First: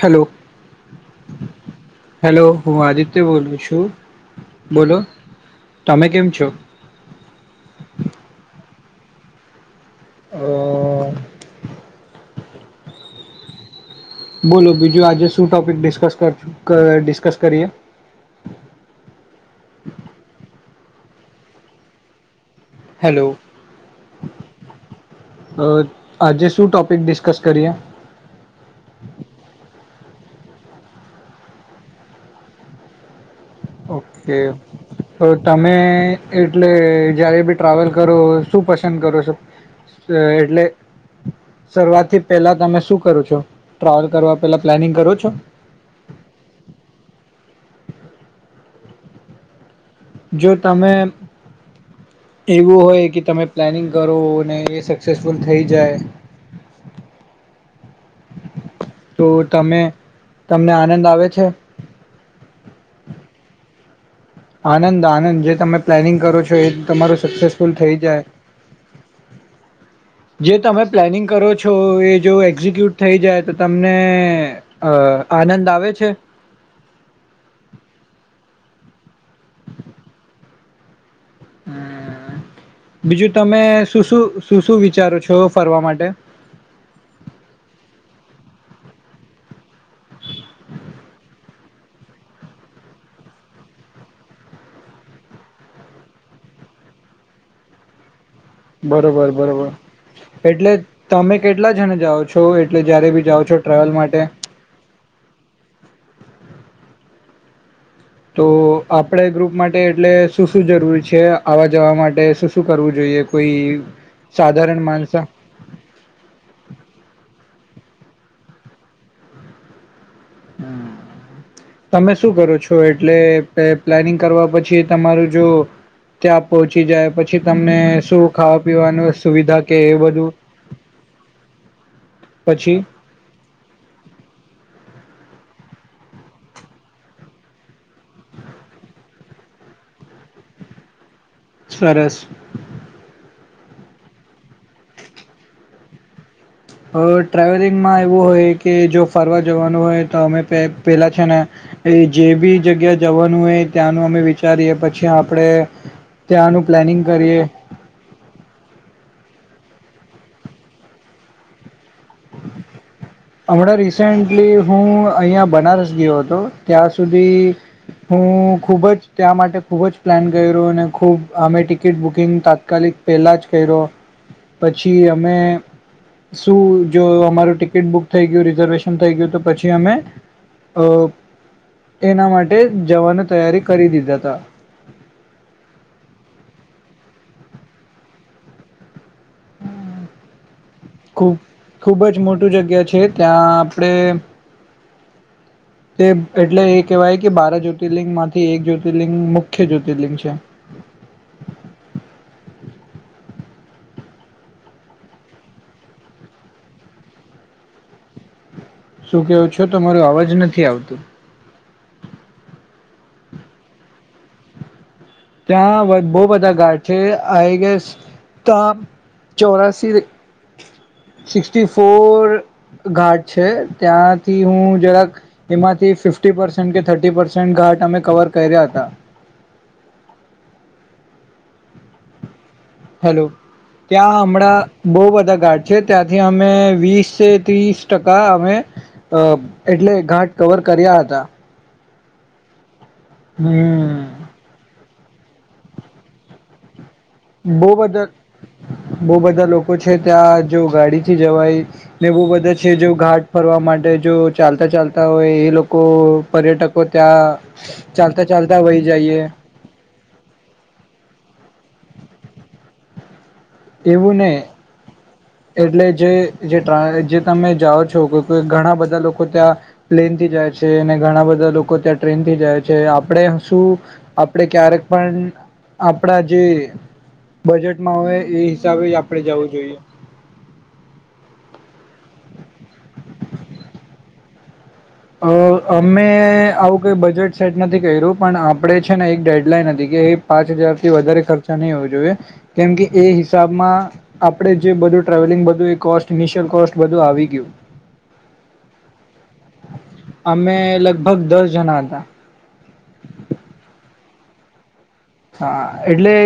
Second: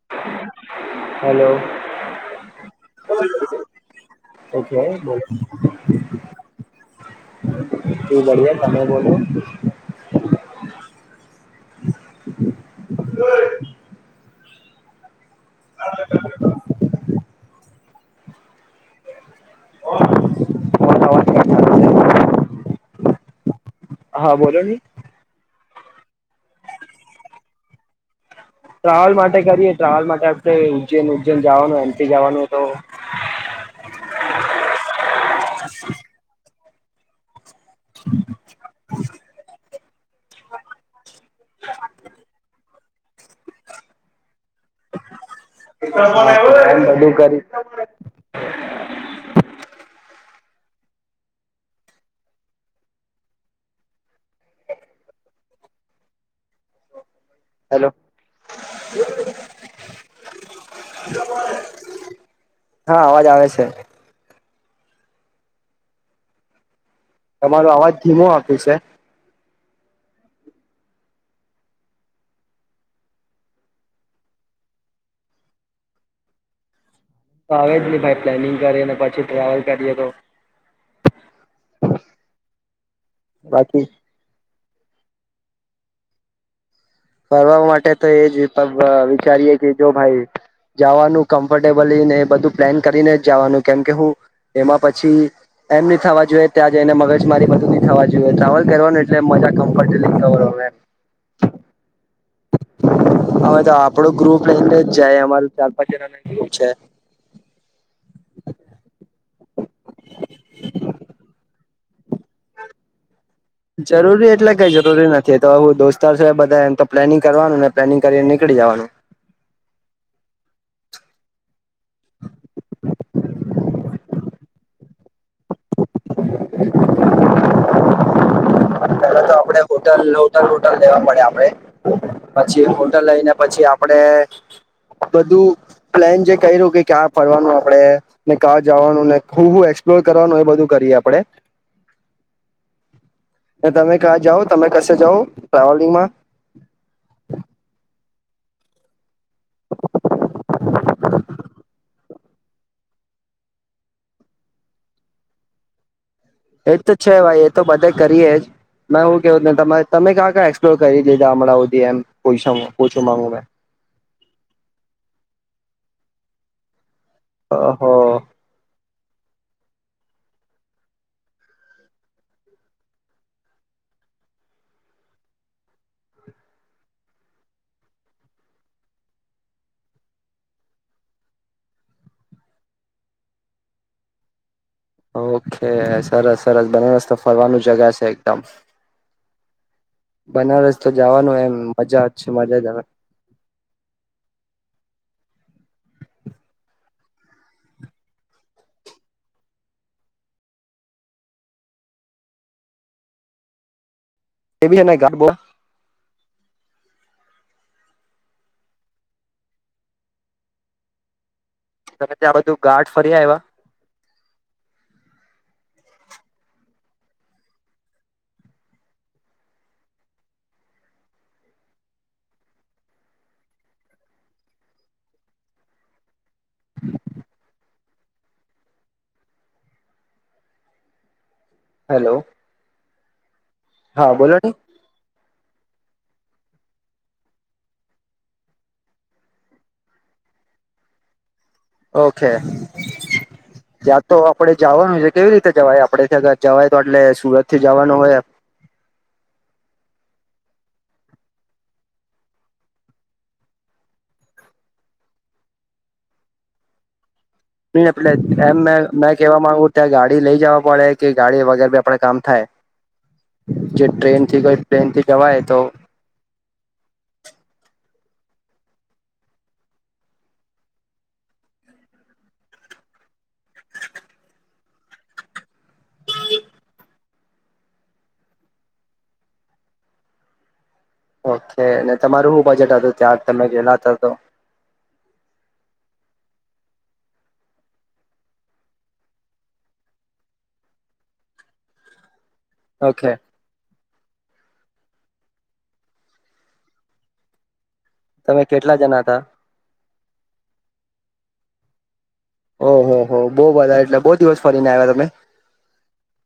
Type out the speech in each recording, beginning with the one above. Hello hello hello હું આદિત્ય બોલું છું બોલો તમે કેમ છો શું બઢિયા તમે બોલો અ [inaudible] બોલો બીજું આજે સુ ટોપિક ડિસ્કસ કર કર ડિસ્કસ કરીએ. તમારો અવાજ કટ આવે છે હેલો હા બોલો ની અ આજે શું ટોપિક ડિસ્કસ કરીએ. ટ્રાવલ માટે કરીએ ટ્રાવલ માટે ઉજ્જૈન ઉજ્જૈન જવાનું એમથી જવાનું તો ઓકે તો તમે એટલે જ્યારે બી ટ્રાવેલ કરો શું પસંદ કરો છો એટલે શરૂઆથી પહેલા તમે શું કરો છો ટ્રાવેલ કરવા પેલા પ્લાનિંગ કરો છો [unintelligible] બધું કરી જો તમે એવું હોય કે તમે પ્લાનિંગ કરો અને એ સક્સેસફુલ થઈ જાય હલો તો તમે તમને આનંદ આવે છે હા અવાજ આવે છે. છે. આનંદ આનંદ જે તમે પ્લાનિંગ કરો છો એ તમારું તમારો સક્સેસફુલ અવાજ થઈ જાય ધીમો આપ્યું છે. જે તમે પ્લાનિંગ કરો છો એ જો એક્ઝિક્યુટ થઈ જાય તો તમને અ આનંદ આવે છે. આવે જ નહી ભાઈ પ્લેનિંગ કરીએ ને પછી ટ્રાવેલ કરીએ તો હમ્મ બીજું તમે બાકી શું શું શું શું વિચારો છો ફરવા માટે ફરવા માટે તો એ જ અ વિચારીએે કે જો ભાઈ જાવાનું કમ્ફર્ટેબલી ને એ બધું પ્લાન કરીને જ જાવાનું કેમકે હું એમાં પછી એમ નહી થવા જોઈએ ત્યાં જઈને મગજ મારી બધું નહી થાવા ટ્રાવલ કરવાનું એટલે બરોબર મજા બરોબર કમ્ફર્ટેબલી એટલે તમે કેટલા જણ જાઓ છો એટલે જયારે બી જાઓ છો અમે તો ટ્રાવેલ આપડો માટે ગ્રુપ લઈને જ જાય અમાર ચાર પાંચ જણા છે. તો આપડે ગ્રુપ માટે એટલે શું શું જરૂરી છે આવા જવા માટે શું શું કરવું જોઈએ. કોઈ જરૂરી એટલે કઈ સાધારણ જરૂરી માણસ નથી તો હું દોસ્તાર છે બધા એમ તો પ્લાનિંગ કરવાનું ને પ્લાનિંગ કરીને નીકળી જવાનું. હમ્મ, તમે શું કરો છો? એટલે પ્લાનિંગ કરવા પછી તમારું જો ત્યાં પહોંચી જાય પ પછી તમને શું ખાવા પીવાનું પેલા તો સુવિધા આપડે કે એ હોટલ બધું હોટલ વોટલ લેવા પડે આપડે પછી હોટલ લઈને પછી આપડે બધું પ્લેન જે ક્યું કે ક્યાં ફરવાનું આપડે ને ક્યાં જવાનું ને હું હું એક્સપ્લોર કરવાનું એ બધું કરીએ આપડે. સરસ. અને તમે ક્યાં જાઓ તમે કશે જાઓ ટ્રાવેલિંગમાં? અ ટ્રાવેલિંગમાં એવું હોય કે જો ફરવા જવાનું હોય તો અમે પે પેલા છે ને ત્યાંનું એજ તો પ્લાનિંગ છે કરીએ ભાઈ એ તો બધે કરીએ જ મે હું રોજ ના તમે ક્યા ક એક્સપ્લોર કર હમણાં રિસેન્ટલી હું અહિયાં બનારસ ગયો હતો ત્યાં સુ સુધી ઓહો હું ખૂબ જ ત્યાં માટે ખૂબ જ પ્લાન કર્યો અને ખૂબ અમે ટિકિટ બુકિંગ તાત્કાલિક પહેલાં જ કર્યો. પછી અમે શું જો અમારું ટિકિટ બુક થઈ ગયું રિઝર્વેશન થઈ ગયું ઓકે સરસ સરસ બનેરસ્ તો ફરવાનું જગ્યા છે એકદમ. બનારસ તો જવાનું ખુબ એમ ખુબ મજા જ છે મોટી મજા આવે જગ્યા છે. ત્યાં આપડે તે એટલે એ કહેવાય કે બારા જ્યોતિર્લિંગમાંથી એક જ્યોતિર્લિંગ મુખ્ય જ્યોતિર્લિંગ છે. એ બી છેને ગાઢ બો શું કેવો છો તો માર અવાજ નથી આવતું? તમે ત્યાં બધું ગાઠ ફરી્ આયવા? ત્યાં બવ બધા ઘાટ છે. આઈ ગેસ તા ચોરાસી સિકટી ફોર ઘાટ છે ત્યાંથી હું જરાક એમાંથી ફીફ ટી પરસન્ટ કે થર્ટી પરસેન્ટ ઘાટ અમે કવર કર્યા તા. હેલો. હેલો. હા ત્યાં બોલો ને હમણાં બવ બધા ઘાટ છે ત્યાંથી અમે વીસ ત્રીસ ટકા અમે અ એટલે ઘાટ કવર કર્યા હતા. ઓકે. હમ ત્યાં તો આપડે જવાનું કેવી રીતે જવાય? આપડે ત્યાં જવાય તો એટલે સુરત થી બવ જવાનું હોય બધા બહુ બધા લોકો છ છે ત્યાં જો ગાડીથી જવાય ને બવ બધા છે જો ઘાટ ફરવા માટે જો ચાલતા ચાલતા હોય એ લોકો પર્યટકો ત્યાં [inaudible] ચાલતા એમ ચાલતા મે વહી મેં જઈએ કેવા માંગુ ત્યાં ગાડી લઈ જવા પડે કે ગાડી વગેર [unintelligible] આપણે કામ થાય? જે એવું ટ્રેન થી નહી ગઈ ટ્રેન થી જવાય તો એટલે જે તમે જાઓ--. ઘણા બધા લોકો ત્યાં, પ્લેન થી જાય છે અને ઘણા બધા લોકો ત્યાં ટ્રેનથી જાય છે આપણે શું, આપણે ક્યારેક પણ-. આપણા જે--. બજેટમાં હવે એ હિસાબે આપડે જવું જોઈએ. ઓકે અને તમારું શું બજેટ હતું ત્યાં તમે ગલા હતા તો. અ અમે આવું કઈ બજેટ સેટ નથી કર્યું પણ આપણે છે ને એક ડેડલાઈન હતી કે એ પાંચ હજાર થી વધારે ખર્ચા નહી હોવું જોઈએ. કેમ કે એ ઓકે હિસાબમાં--. આપડે જે બધું ટ્રાવેલિંગ બધું એ કોસ્ટ ઇનિશિયલ કોસ્ટ બધું આવી ગયું. તમે કેટલા જણા હતા? અમે લગભગ દસ જણા હતા. ઓહ હો બહુ બધા એટલે બહુ દિવસ ફરીને આવ્યા હતા. હા એટલે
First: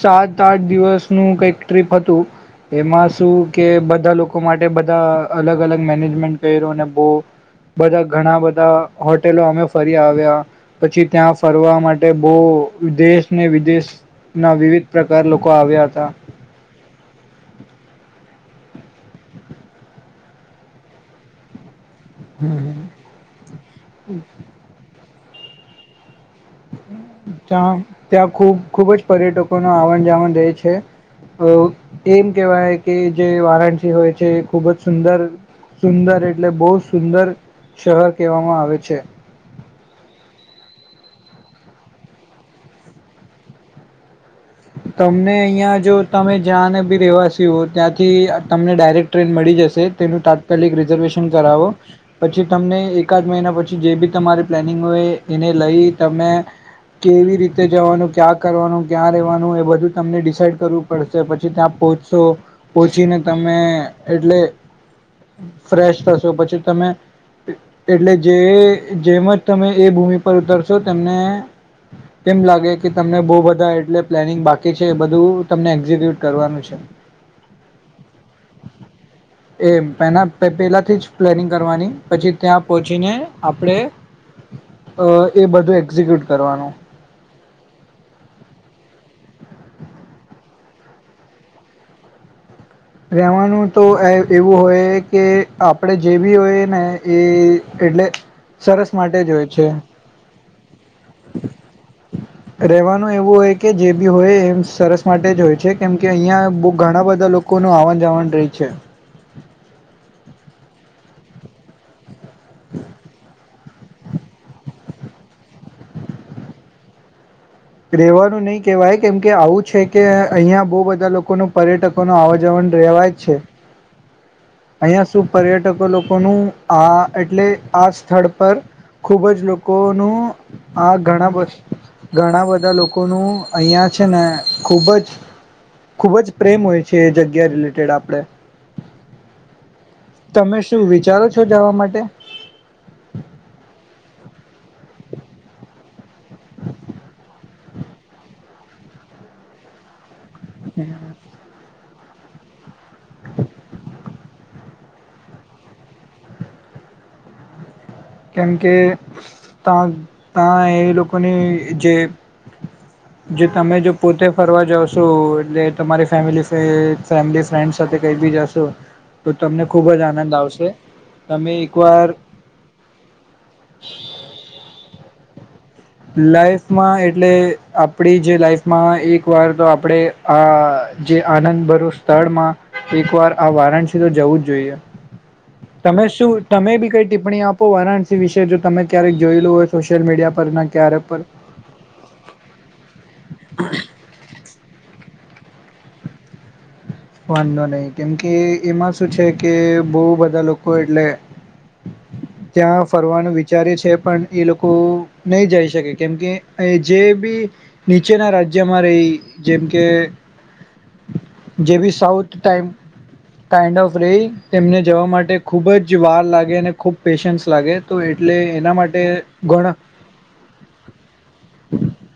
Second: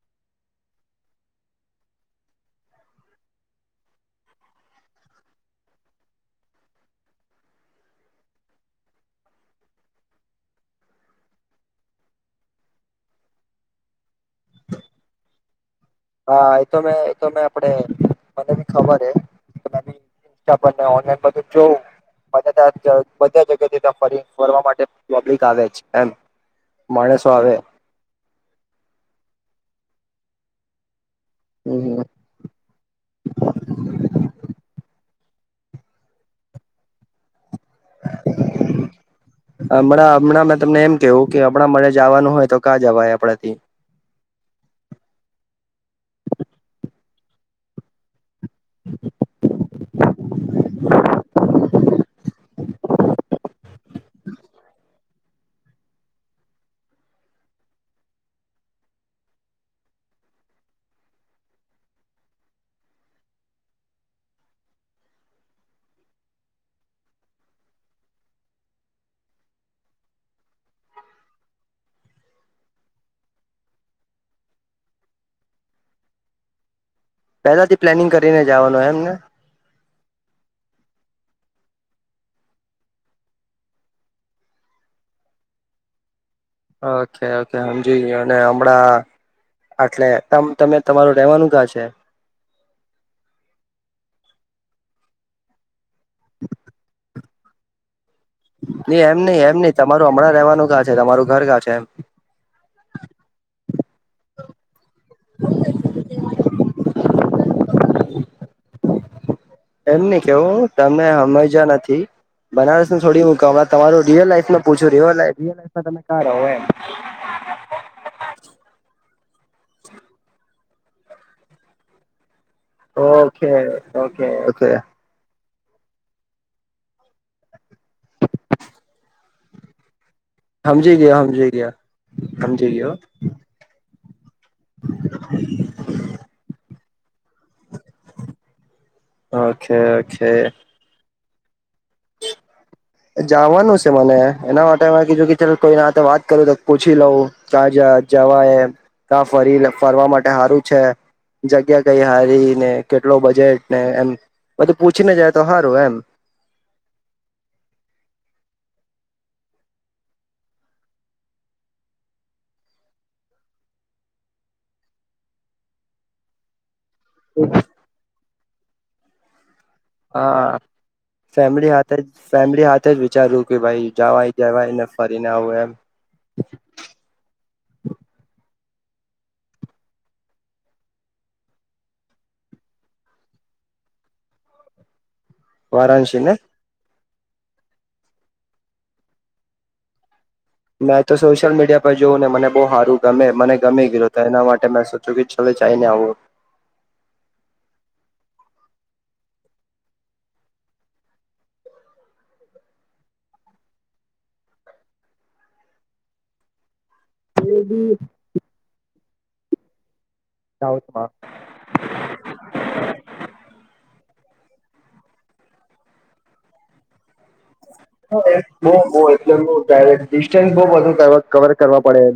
સાજ--. આઠ દિવસનું કઈક ટ્રીપ હતું, એમાં શું કે બધા લોકો માટે બધા અલગ અલગ મેનેજમેન્ટ કર્યું અને બહ, બધા ઘણા બધા હોટેલો અમે ફરી આવ્યા, પછી ત્યાં ફરવા માટે બહ વિદેશ--. ને વિદેશના વિવિધ પ્રકાર લોકો આવ્યા હતા. હા એતો મેં એ તો મે આપડે--. મને બી ખબર હ પર ઓનલાઈન જોવ--. બધા ત્યાં બધા જગ્યાથી ત્યાં ફરી ફરવા માટે. પબ્લિક આવેાવજ એમ. માણસો આવે ત્યા ત્યાં ખુબ ખુબ જ પર્યટકો ન આવન. જ રે છે. અ એમ કેહેવાય કે જે વારાણસી હોય છે ખુબ જ સુંદર. સુંદર એટલે બહુ સુંદર. શહેર કહેવામાં આવે છે. હમણાં હમણાં મે તમને એમ. કેવું કે આપણા મને જવાનું હોય તો કાં જવાય આપણાથી. તમને અહિયાં જો તમે જ્યાં ને બી રવાસી હો ત્યાંથી. તમને ડાયરેક્ટ ટ્રેન મળી જશે તેનું તાત્કાલિક રિઝર્વેશન કરાવો પછી તમને એકાદ મહિના પછી. જે બી તમારી પ્લાનિંગ હોય એને લઈ તમે કેવી રીતે જવાનું ક્યાં કરવાનું ક્યાં રહેવાનું. બ તમને ડિસડ કરવું પડશે પછી ત્યાં પહોચશો પહચીને તમે એટલે ફ્રેશ થશો પછી તમે એટલે જેમ જ તમે એ ભૂમિ પર ઉતરશો તેમને એમ લાગે કે તમને બહુ બધા એટલે. પ્લાનિંગ બાકી છે એ બધું તમને એક્ઝિક્યુટ કરવાનું છે. પેલા થી પ્લાનિંગ કરીને જવાનું એમને. પના પહેલાંથી જ પ્લેનિંગ કરવાની પછી ત્યાં પહોંચીને આપણે એ બધું એક્ઝિક્યુટ. કરવાનું ઓકે ઓકે સમજી અને હમણાં. એટલે ત તમે તમારું રેવાનું ગા છે. રવાનું તો એવું હોય કે. આપણેે જે બી હોય ને. એ એટલે. સરસ નઈ એમ માટે નહિ જ હોય એમ છે નહ તમારું હમણાં રહેવાનું કાં છે તમારું ઘર કાં છે એમ. રેવાનું એવું હોય કે જે બી હોય એમ સરસ માટે જ હોય છે કેમ કે અહિયાં બ ઘણા બધા લોકો લોકોનું આવન જાવન રહી છે. [inaudible] કેવું તમે હમઇજા નથી થી. બનારસ થોડી મુકાવડા તમારું રિયલ લાઈફમાં પૂછું રિયલ લાઈફમાં તમે કા રહો એમ? રેવાનું નહી કેવાય કેમ કે આવું છે કે અહિયાં બહુ બધા લોકો ન પર્યટકો અવાજ જવન રહેેવાય જ છે. કે ઓકે. અહીંયા શું પર્યટકો લોકોનું આ એટલે આ સ્થળ પર ખૂબ જ લોકોનું હ સમજી ગયો ઘણા સમજી ગયો ઘણા સમજી બધા ગયો લોકોનું અહિયાં છેને ખુબ જ ખુબ જ પ્રેમ હોય છે જગ્યા રિલેટેડ આપણેે. Okay okay. વિચારો છો જવા મા જવાનું છે મને એના માટે મે કીધું કે ચ કોઈ વાત કરું તો પૂછી લઉં ક્યાં જવા એ ક્યાં ફરી ફરવા માટે હારુ છે જગ્યા કઈ હારી ને કેટલો બજેટ ને એમ બધું પૂછીને જાય તો સારું એમ. કેમકે તં ત્યાં એ લોકોની જે જે તમે જો પોતે ફરવા જાઓશો એટલે તમારી ફેમિલી [inaudible] ફેમિલી ફ્રેન્ડ સાથે કઈ બી જશો તો તમને ખુબ જ આનંદ હા આવશે. તમે એકવાર તેજ વિચાર્યું કે ભાઈ જવાઈ જવાઈને ફરીને આવું એમ. માં એક વાર તો આપણેે આ જે આનંદ ભરૂ સ્થળમાં એક વાર આ વારાણસી તો જવું જ જોઈએ. તમે વારાણસી ને શું તમે બી કઈ ટિપ્પણી આપો વારાણસી વિશે જો તમે ક્યારેક જોયેું હોય સોશિયલ મીડિયા પર. ના ક્યારે મેં તો પર સોશિયલ મીડિયા પર જોવું ને મને બહુ હારું ગમે મને ગમી ગયું એના માટે મે સોચુ [inaudible] આવો. વાંધો નહી કેમકે એમાં શું છે કે બહુ બધા લોકો એટલે ત્યાં ફરવાનું વિચારે છે પણ એ લોકો નહી જઈ શકે કેમકે જે બી એ બી નીચેના રાજ્યમાં રહી જેમ કે આવ આવતમાં. જે બી સાઉથ ટાાઈમ ટાાઈન્ડ ઓફ રહી તેમને જવા માટે ખૂબ જ વાર લાગે અને ખૂબ. પેશન્સ લાગે તો એટલે એના બ માટે એટલે ઘણા બ ડિસ્ટન્સ બું કવર કરવા પડે એ.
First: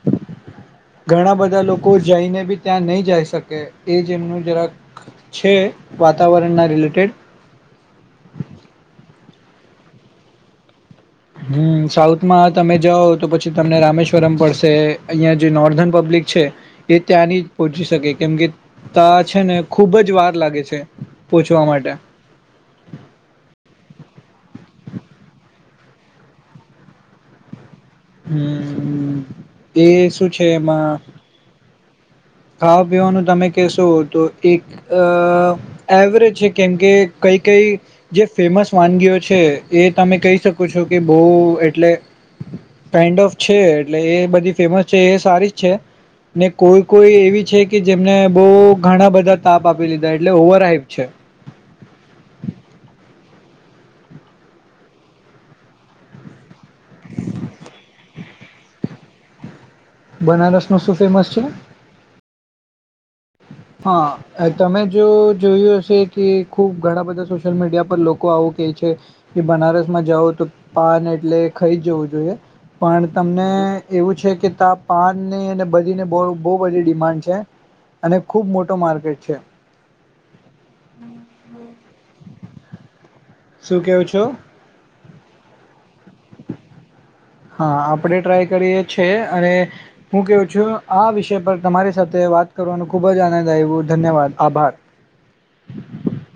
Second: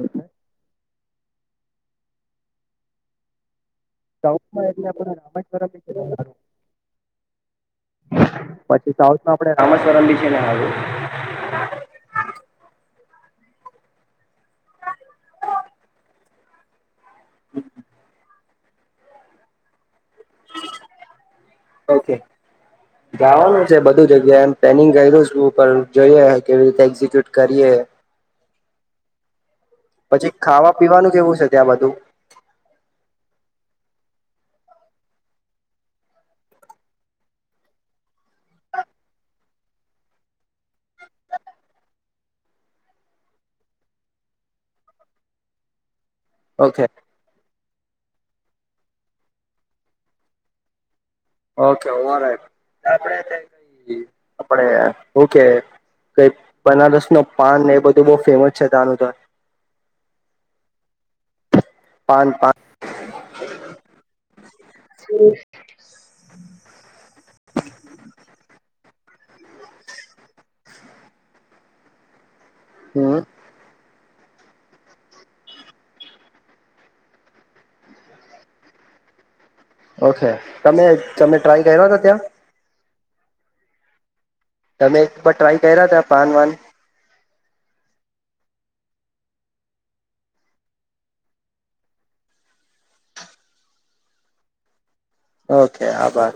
ઘણા બધા લોકો જઈને બી ત્યાં નહી જઈ શકે. એ જે એમનું સાઉથમાં જરાક એટલે આપણે રામેશ્વરમ છે બી ને સારું વાતાવરણના રિલેટેડ. આપડે રામે સ્વરમ ભી છે ને આવું. હમ સાઉથમાં તમે જાઓ. તો પછી તમને રામેશ્વરમ પડશે અહિયાં જે નોર્ધન પબ્લિક છે. એ ત્યાં નહી પહોંચી શકે કેમ કે. તો છે ને ખુબ જ. વાર લાગે છે પહોંચવા માટે ઓકે જવાનું છે બધું જગ્યા એમ પેનિંગ કરું છું પણ. જોઈએ કેવી રીતે એક્ઝિક્યુટ કરીએ. હમ એ શું પછી છે ખાવા એમાં પીવાનું કેવું છે ત્યાં બધું ખાવા પીવાનું તમે કેશો. તો એક એવરેજ છે કેમ કે કઈ કઈ જે ફેમસ વાનગીઓ છે એ તમે કહી શકો છો કે બહ એટલે. કાઇન્ડ ઓફ છે એટલે એ બધી ફેમસ છે એ સારી જ છે. ને કોઈ ઓકે કોઈ એવી છે કે. કે જેમને બહ ઘણા બધા તાપ આપી લીધા એટલે ઓવર હાઈપ છે. ઓકે ઓ આપડે કઈ આપણે ઓકે કઈ બનારસ ન પાન એ બધું બહુ ફેમસ છે ત્યાનું તો બનારસ નું શું ફેમસ છે. પાન પાન હા તમે જો જોયું હશે કે. ખુબ ઘણા બધા સોશિયલ મીડિયા પર લોકો આવું કે છે કે બનારસ માં જાઓ તો પાન એટલે ખાઈ જ જવું જોઈએ. પણ હમ તમને એવું. છે કે તા પાનને અને બધીને બહ બધી ડિમાન્ડ છે... અને ખુબ મોટો માર્કેટ છે. ઓકે તમે તમે ટ્રાય કર્યો હતો ત્યાં. શું કેવું છો. તમે એકર ટ્રાય કર્યા ત પાન વાન. હા આપડે ટ્રાય કરીએ છે અને હું કેવું છું આ વિષય પર તમારી સાથે વાત કરવાનો ખુબ જ આનંદ આવ્યો ધન્યવાદ આભાર. ઓકે આભાર